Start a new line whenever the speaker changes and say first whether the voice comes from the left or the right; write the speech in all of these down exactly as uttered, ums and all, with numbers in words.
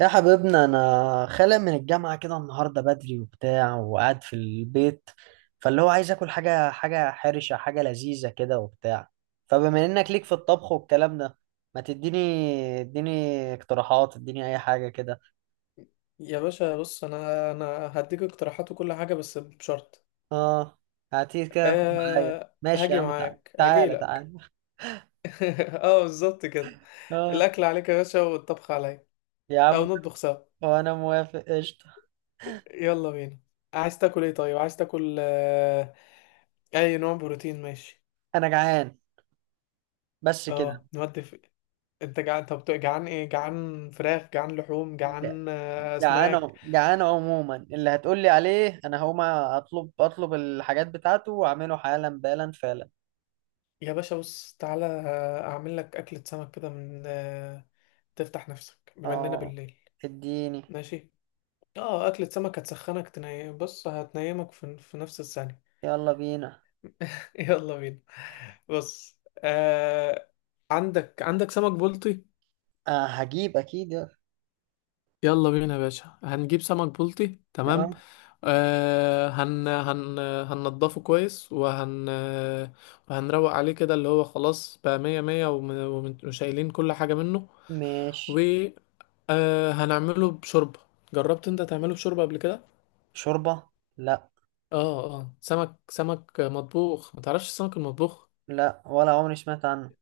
right: يا حبيبنا، انا خالق من الجامعه كده النهارده بدري وبتاع وقاعد في البيت. فاللي هو عايز اكل حاجه حاجه حرشه حاجه لذيذه كده وبتاع. فبما انك ليك في الطبخ والكلام ده، ما تديني، اديني اقتراحات، اديني اي حاجه كده.
left: يا باشا، بص، انا انا هديك اقتراحات وكل حاجه، بس بشرط.
right: اه، هاتيه كده، خد. معايا،
left: أه،
right: ماشي يا
left: هاجي
right: عم، تعالى
left: معاك، هاجي
right: تعالى
left: لك.
right: تعالى.
left: اه، بالظبط كده.
right: اه،
left: الاكل عليك يا باشا، والطبخ عليا.
right: يا عم.
left: او نطبخ سوا.
right: وانا موافق، قشطه.
left: يلا بينا. عايز تاكل ايه؟ طيب، عايز تاكل آه، اي نوع بروتين؟ ماشي.
right: انا جعان بس كده.
left: اه، نودي في... انت جعان؟ طب جعان ايه؟ جعان فراخ، جعان لحوم، جعان آه، اسماك؟
right: جعان جعان عموما، اللي هتقول لي عليه انا هقوم اطلب اطلب الحاجات بتاعته واعمله حالا بالا فعلا.
left: يا باشا، بص، تعالى، آه، اعمل لك اكلة سمك كده من آه، تفتح نفسك بما اننا
right: اه،
left: بالليل.
right: اديني.
left: ماشي. اه، اكلة سمك هتسخنك، تني بص، هتنيمك في, في نفس الثانية.
right: يلا بينا.
left: يلا بينا. بص، آه، عندك عندك سمك بلطي.
right: آه، هجيب اكيد، يلا.
left: يلا بينا يا باشا، هنجيب سمك بلطي، تمام.
right: نعم.
left: آه، هن هن هننضفه كويس، وهن وهنروق عليه كده، اللي هو خلاص بقى مية مية، وم- وم- وشايلين كل حاجة منه. و
right: ماشي.
left: آه هنعمله بشوربة. جربت انت تعمله بشوربة قبل كده؟
right: شوربة. لا
left: اه، اه، سمك سمك مطبوخ، ما تعرفش السمك المطبوخ؟
right: لا. ولا عمري سمعت عنه.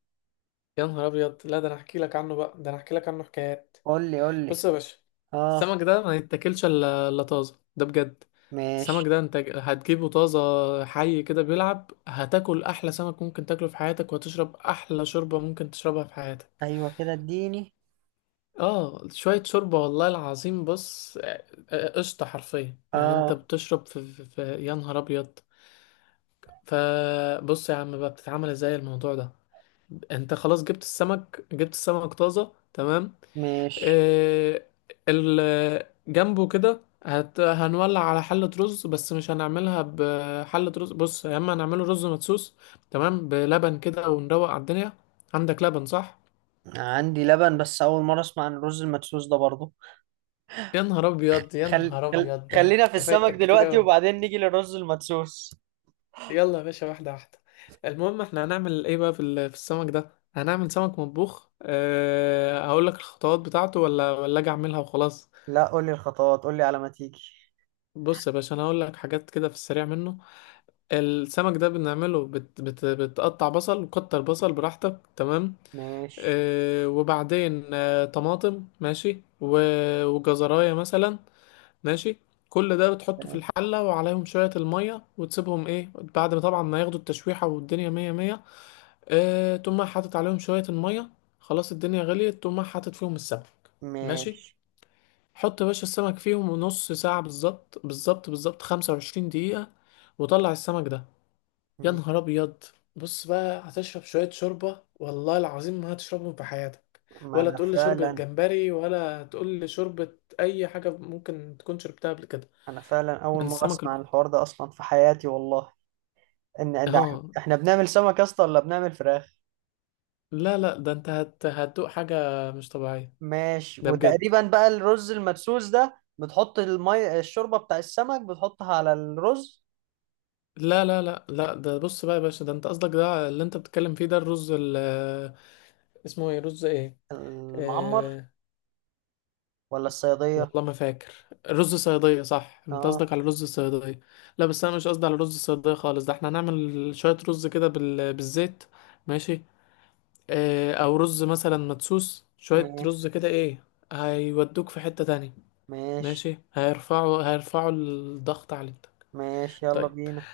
left: يا نهار ابيض! لا، ده انا احكي لك عنه بقى، ده انا احكي لك عنه حكايات.
right: قول لي قول لي.
left: بص يا باشا.
right: اه.
left: السمك ده ما يتاكلش الا إلا طازه، ده بجد.
right: ماشي.
left: السمك ده انت هتجيبه طازه. حي كده بيلعب، هتاكل احلى سمك ممكن تاكله في حياتك، وهتشرب احلى شوربه ممكن تشربها في حياتك.
right: ايوه كده، اديني.
left: اه، شويه شوربه، والله العظيم، بص، آه، آه، آه، قشطه، حرفيا يعني، انت
right: اه.
left: بتشرب في, في, في يا نهار ابيض! فبص يا عم، بقى بتتعمل ازاي الموضوع ده؟ انت خلاص جبت السمك، جبت السمك طازه، تمام.
right: ماشي.
left: إيه، ال- جنبه كده هت... هنولع على حلة رز، بس مش هنعملها بحلة رز، بص، يا اما هنعمله رز مدسوس. تمام، بلبن كده ونروق على الدنيا. عندك لبن، صح؟
right: عندي لبن، بس اول مرة اسمع عن الرز المدسوس ده برضه.
left: يا نهار ابيض، يا
right: خل...
left: نهار
right: خل...
left: ابيض! ده انت
right: خلينا في السمك
left: فايتك كتير
right: دلوقتي
left: اوي.
right: وبعدين نيجي للرز المدسوس.
left: يلا يا باشا، واحدة واحدة. المهم، احنا هنعمل ايه بقى في ال- في السمك ده؟ هنعمل سمك مطبوخ. أه، هقول لك الخطوات بتاعته، ولا ولا اجي اعملها وخلاص؟
right: لا، قول لي الخطوات، قول لي على ما تيجي.
left: بص يا باشا، انا هقول لك حاجات كده في السريع منه. السمك ده بنعمله، بت بت بتقطع بصل وكتر بصل براحتك، تمام.
right: ماشي.
left: آه، وبعدين آه، طماطم، ماشي، و- وجزراية مثلا. ماشي. كل ده بتحطه في الحلة، وعليهم شوية المية، وتسيبهم، ايه، بعد ما طبعا ما ياخدوا التشويحة والدنيا مية مية. آه، تقوم حاطط عليهم شوية المية. خلاص، الدنيا غليت، تقوم حاطط فيهم السمك. ماشي.
right: ماشي.
left: حط يا باشا السمك فيهم نص ساعة، بالظبط بالظبط بالظبط، خمسة وعشرين دقيقة. وطلع السمك ده. يا
right: م-
left: نهار ابيض! بص بقى، هتشرب شويه شوربه، والله العظيم ما هتشربهم في حياتك.
right: ما
left: ولا
right: انا
left: تقول لي شوربه
right: فعلا.
left: جمبري، ولا تقول لي شوربه. اي حاجه ممكن تكون شربتها قبل كده.
right: انا فعلا اول
left: من
right: مره
left: السمك
right: اسمع عن
left: البلطي.
right: الحوار ده اصلا في حياتي، والله. ان إن إح-
left: اه،
right: احنا بنعمل سمك يا اسطى ولا بنعمل فراخ؟
left: لا، لا، ده انت هت... هتدوق حاجه مش طبيعيه.
right: ماشي.
left: ده بجد.
right: وتقريبا بقى الرز المدسوس ده بتحط المي الشوربه بتاع السمك، بتحطها على الرز
left: لا، لا، لا، لا، ده بص بقى يا باشا، ده انت قصدك، ده اللي انت بتتكلم فيه، ده الرز ال... اسمه ايه، رز ايه؟
right: المعمر
left: آه،
right: ولا الصياديه.
left: والله ما فاكر. رز صيادية، صح؟ انت
right: اه.
left: قصدك على رز الصيادية. لا، بس انا مش قصدي على رز الصيادية خالص، ده احنا هنعمل شوية رز كده بال... بالزيت. ماشي. اه، او رز مثلا مدسوس، شوية
right: ماشي.
left: رز كده، ايه. هيودوك في حتة تانية.
right: ماشي.
left: ماشي، هيرفعوا هيرفعوا الضغط عليك.
right: ماشي. يلا
left: طيب.
right: بينا.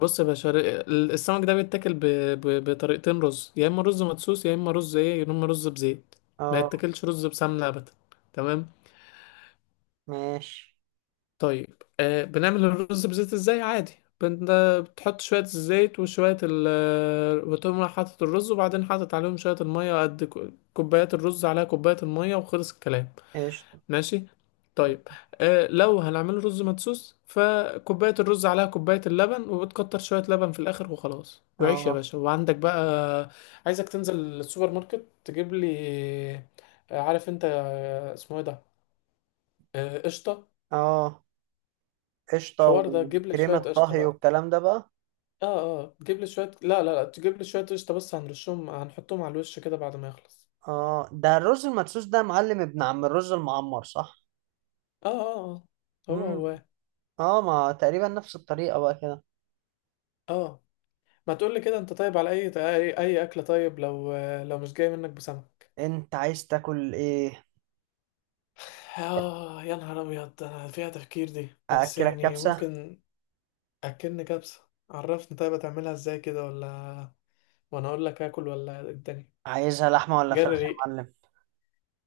left: بص يا باشا، ر- ال- السمك ده بيتاكل ب... ب... بطريقتين، رز يا اما رز مدسوس، يا اما رز ايه، يا اما رز بزيت. ما
right: اه.
left: يتاكلش رز بسمنة ابدا. تمام.
right: ماشي،
left: طيب، آه، بنعمل الرز بزيت ازاي؟ عادي. بن- آه، بتحط شوية الزيت وشوية ال بتقوم رايح حاطط الرز، وبعدين حاطط عليهم شوية المية، قد ك- كوبايات الرز عليها كوباية المية، وخلص الكلام.
right: قشطه.
left: ماشي. طيب. آه، لو هنعمل رز مدسوس، فكوباية الرز عليها كوباية اللبن، وبتكتر شوية لبن في الآخر وخلاص، وعيش يا
right: اه
left: باشا، وعندك بقى. عايزك تنزل السوبر ماركت، تجيب لي آه، عارف انت آه، اسمه ايه ده؟ آه، قشطة.
right: اه، قشطة
left: الحوار ده، جيب لي شوية
right: وكريمة
left: قشطة
right: طهي
left: بقى.
right: والكلام ده بقى.
left: اه، اه، تجيب لي شوية، لا، لا، لا، تجيب لي شوية قشطة بس، هنرشهم، هنحطهم على الوش كده بعد ما يخلص.
right: اه، ده الرز المدسوس ده معلم، ابن عم الرز المعمر، صح؟
left: اه، اه، اه، هو
right: مم.
left: هو.
right: اه، ما تقريبا نفس الطريقة بقى كده.
left: اه، ما تقول لي كده انت، طيب على اي اي اي اكلة، طيب لو لو مش جاي منك بسمك.
right: انت عايز تاكل ايه؟
left: اه، يا نهار ابيض، ده انا فيها تفكير دي، بس
right: أأكلك
left: يعني
right: كبسة؟
left: ممكن. اكلني كبسة، عرفني طيب هتعملها ازاي كده، ولا وانا اقول لك اكل، ولا إيه الدنيا؟
right: عايزها لحمة ولا
left: جري
right: فراخ يا
left: ريق.
right: معلم؟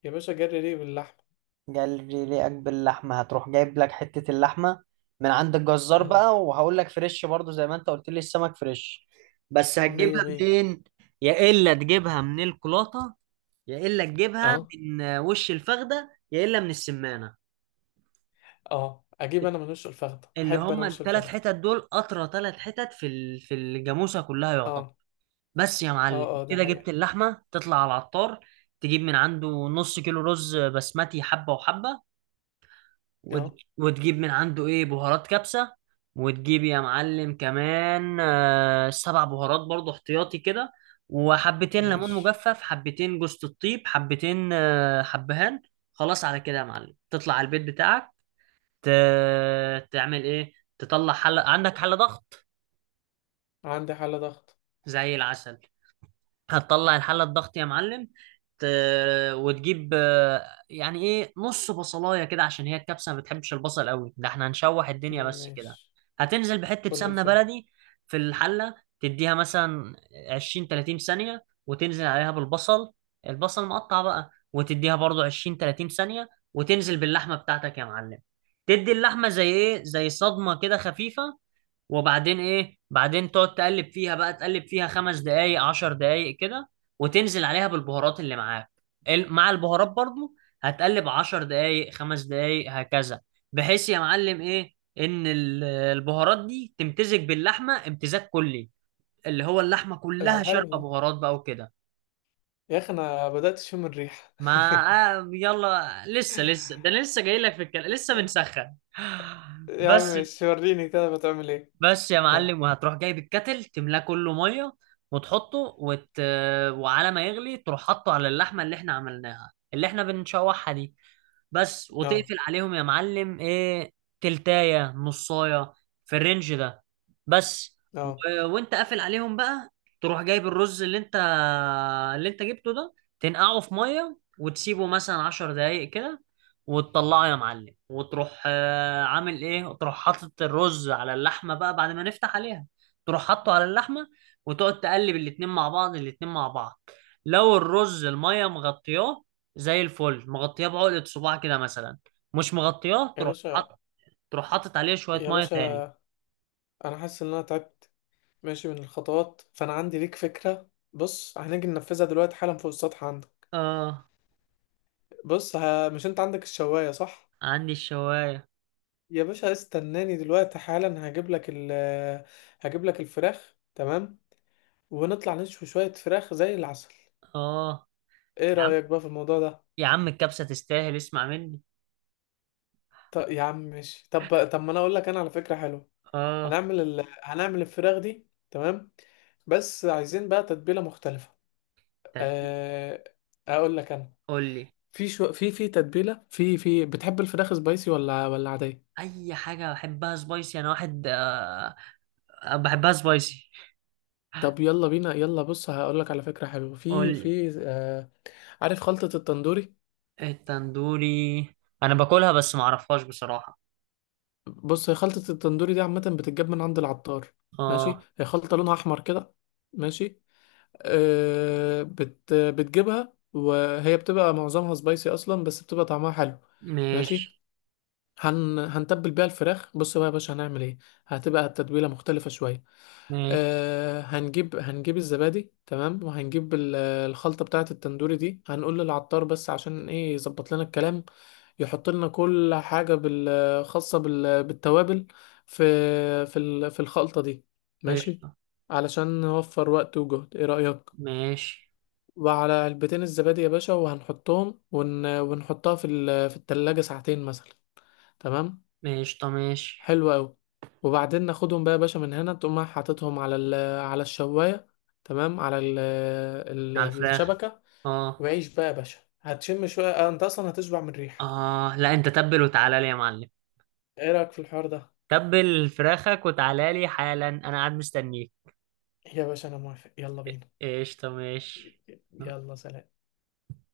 left: يا باشا، جري ريق باللحمة.
right: جالي ليك باللحمة. هتروح جايب لك حتة اللحمة من عند الجزار
left: اهو.
right: بقى، وهقول لك فريش برضو زي ما انت قلت لي السمك فريش. بس
left: مية
right: هتجيبها
left: مية.
right: منين؟ يا إلا تجيبها من الكولاطة، يا الا تجيبها
left: اه،
right: من وش الفخده، يا الا من السمانه.
left: اه، اجيب انا من وش الفخدة،
right: اللي
left: احب انا
right: هم
left: وش
right: الثلاث
left: الفخدة.
right: حتت دول اطرى ثلاث حتت في ال- في الجاموسه كلها يعتبر.
left: اه،
right: بس يا معلم
left: اه، اه، ده
right: كده، جبت
left: حقيقة.
right: اللحمه، تطلع على العطار، تجيب من عنده نص كيلو رز بسمتي، حبه وحبه. وت...
left: اه.
right: وتجيب من عنده ايه بهارات كبسة. وتجيب يا معلم كمان آه، سبع بهارات برضو احتياطي كده. وحبتين ليمون
left: ماشي.
right: مجفف، حبتين جوز الطيب، حبتين آه، حبهان. خلاص على كده يا معلم، تطلع على البيت بتاعك. ت... تعمل ايه؟ تطلع حلة، عندك حلة ضغط؟
left: عندي حالة ضغط.
right: زي العسل. هتطلع الحلة الضغط يا معلم. ت... وتجيب آه، يعني ايه نص بصلاية كده، عشان هي الكبسة ما بتحبش البصل قوي، ده احنا هنشوح
left: مم،
right: الدنيا بس كده.
left: ماشي.
right: هتنزل بحتة
left: كل
right: سمنة
left: الفل.
right: بلدي في الحلة. تديها مثلا عشرين ثلاثين ثانية، وتنزل عليها بالبصل. البصل مقطع بقى، وتديها برضو عشرين ثلاثين ثانية، وتنزل باللحمة بتاعتك يا معلم. تدي اللحمة زي ايه، زي صدمة كده خفيفة. وبعدين ايه، بعدين تقعد تقلب فيها بقى، تقلب فيها خمس دقايق عشر دقايق كده، وتنزل عليها بالبهارات اللي معاك. ال- مع البهارات برضو. هتقلب عشر دقايق، خمس دقايق، هكذا. بحيث يا معلم ايه ان ال- البهارات دي تمتزج باللحمة امتزاج كلي، اللي هو اللحمة
left: ده
right: كلها
left: حلو
right: شاربة
left: ده.
right: بهارات بقى وكده.
left: يا اخي، انا بدأت اشم الريحة.
right: ما آه يلا لسه لسه، ده أنا لسه جاي لك في الكلام، لسه بنسخن
left: يا عم،
right: بس.
left: ماشي، وريني كده بتعمل ايه.
right: بس يا
left: ها.
right: معلم، وهتروح جايب الكتل، تملاه كله ميه، وتحطه. وت... وعلى ما يغلي تروح حاطه على اللحمه اللي احنا عملناها، اللي احنا بنشوحها دي بس،
left: اه،
right: وتقفل عليهم يا معلم ايه، تلتاية نصاية، في الرينج ده بس. و...
left: اه.
right: وانت قافل عليهم بقى، تروح جايب الرز اللي انت، اللي انت جبته ده، تنقعه في ميه وتسيبه مثلا عشر دقايق كده، وتطلعه يا معلم، وتروح آه، عامل ايه، وتروح حاطط الرز على اللحمه بقى، بعد ما نفتح عليها، تروح حاطه على اللحمه، وتقعد تقلب الاتنين مع بعض، الاتنين مع بعض. لو الرز الميه مغطياه، زي الفل، مغطياه بعقدة صباع كده مثلا. مش مغطياه،
left: يا
right: تروح
left: باشا.
right: حاطط، تروح حاطط عليه شويه
left: يا
right: ميه تاني.
left: باشا، انا حاسس ان انا تعبت ماشي من الخطوات، فانا عندي ليك فكرة، بص، هنيجي ننفذها دلوقتي حالا فوق السطح عندك.
right: اه.
left: بص، ها، مش انت عندك الشواية، صح؟
right: عندي الشوايه.
left: يا باشا، استناني دلوقتي حالا، هجيب لك ال هجيب لك الفراخ، تمام. ونطلع نشوي شوية فراخ زي العسل.
right: اه،
left: ايه
right: يا عم،
left: رأيك بقى في الموضوع ده؟
right: يا عم الكبسه تستاهل، اسمع مني.
left: طب يا عم، ماشي، طب طب ما انا اقول لك انا على فكرة حلوة.
right: اه.
left: هنعمل ال... هنعمل الفراخ دي، تمام. بس عايزين بقى تتبيلة مختلفة.
right: تت-
left: أه... اقول لك انا.
right: قول لي.
left: في شو... في في تتبيلة، في في بتحب الفراخ سبايسي ولا ولا عادية؟
right: اي حاجه بحبها سبايسي، انا واحد آه، بحبها سبايسي.
left: طب يلا بينا، يلا، بص، هقول لك على فكرة حلوة. في
right: قول.
left: في أه... عارف خلطة التندوري؟
right: التندوري؟ انا باكلها بس ما اعرفهاش بصراحة.
left: بص، هي خلطة التندوري دي عامة بتتجاب من عند العطار. ماشي.
right: اه.
left: هي خلطة لونها احمر كده. ماشي. آه، بت بتجيبها، وهي بتبقى معظمها سبايسي اصلا، بس بتبقى طعمها حلو. ماشي.
right: ماشي.
left: هن هنتبل بيها الفراخ، بص بقى يا باشا هنعمل ايه. هتبقى التتبيله مختلفه شويه.
right: ماشي.
left: أه، هنجيب هنجيب الزبادي، تمام، وهنجيب ال- الخلطه بتاعه التندوري دي، هنقول للعطار بس عشان ايه؟ يظبط لنا الكلام. يحط لنا كل حاجه بال- خاصه بال- بالتوابل. في في ال- في الخلطه دي. ماشي. علشان نوفر وقت وجهد، ايه رايك؟
right: ماشي.
left: وعلى علبتين الزبادي يا باشا، وهنحطهم، ون... ونحطها في ال... في التلاجة ساعتين مثلا. تمام.
right: ماشي، طب ماشي.
left: حلو قوي. وبعدين ناخدهم بقى يا باشا من هنا، تقوم رايح حاططهم على ال... على الشواية. تمام، على ال... ال...
right: على الفراخ.
left: الشبكة.
right: اه.
left: وعيش بقى يا باشا، هتشم شوية، آه، انت اصلا هتشبع من الريحة.
right: اه، لا، انت تبل وتعالى لي يا معلم.
left: ايه رأيك في الحوار ده؟
right: تبل فراخك وتعالى لي حالا، انا قاعد مستنيك.
left: يا باشا، انا موافق، يلا بينا.
right: قشطة، ماشي.
left: يلا، سلام.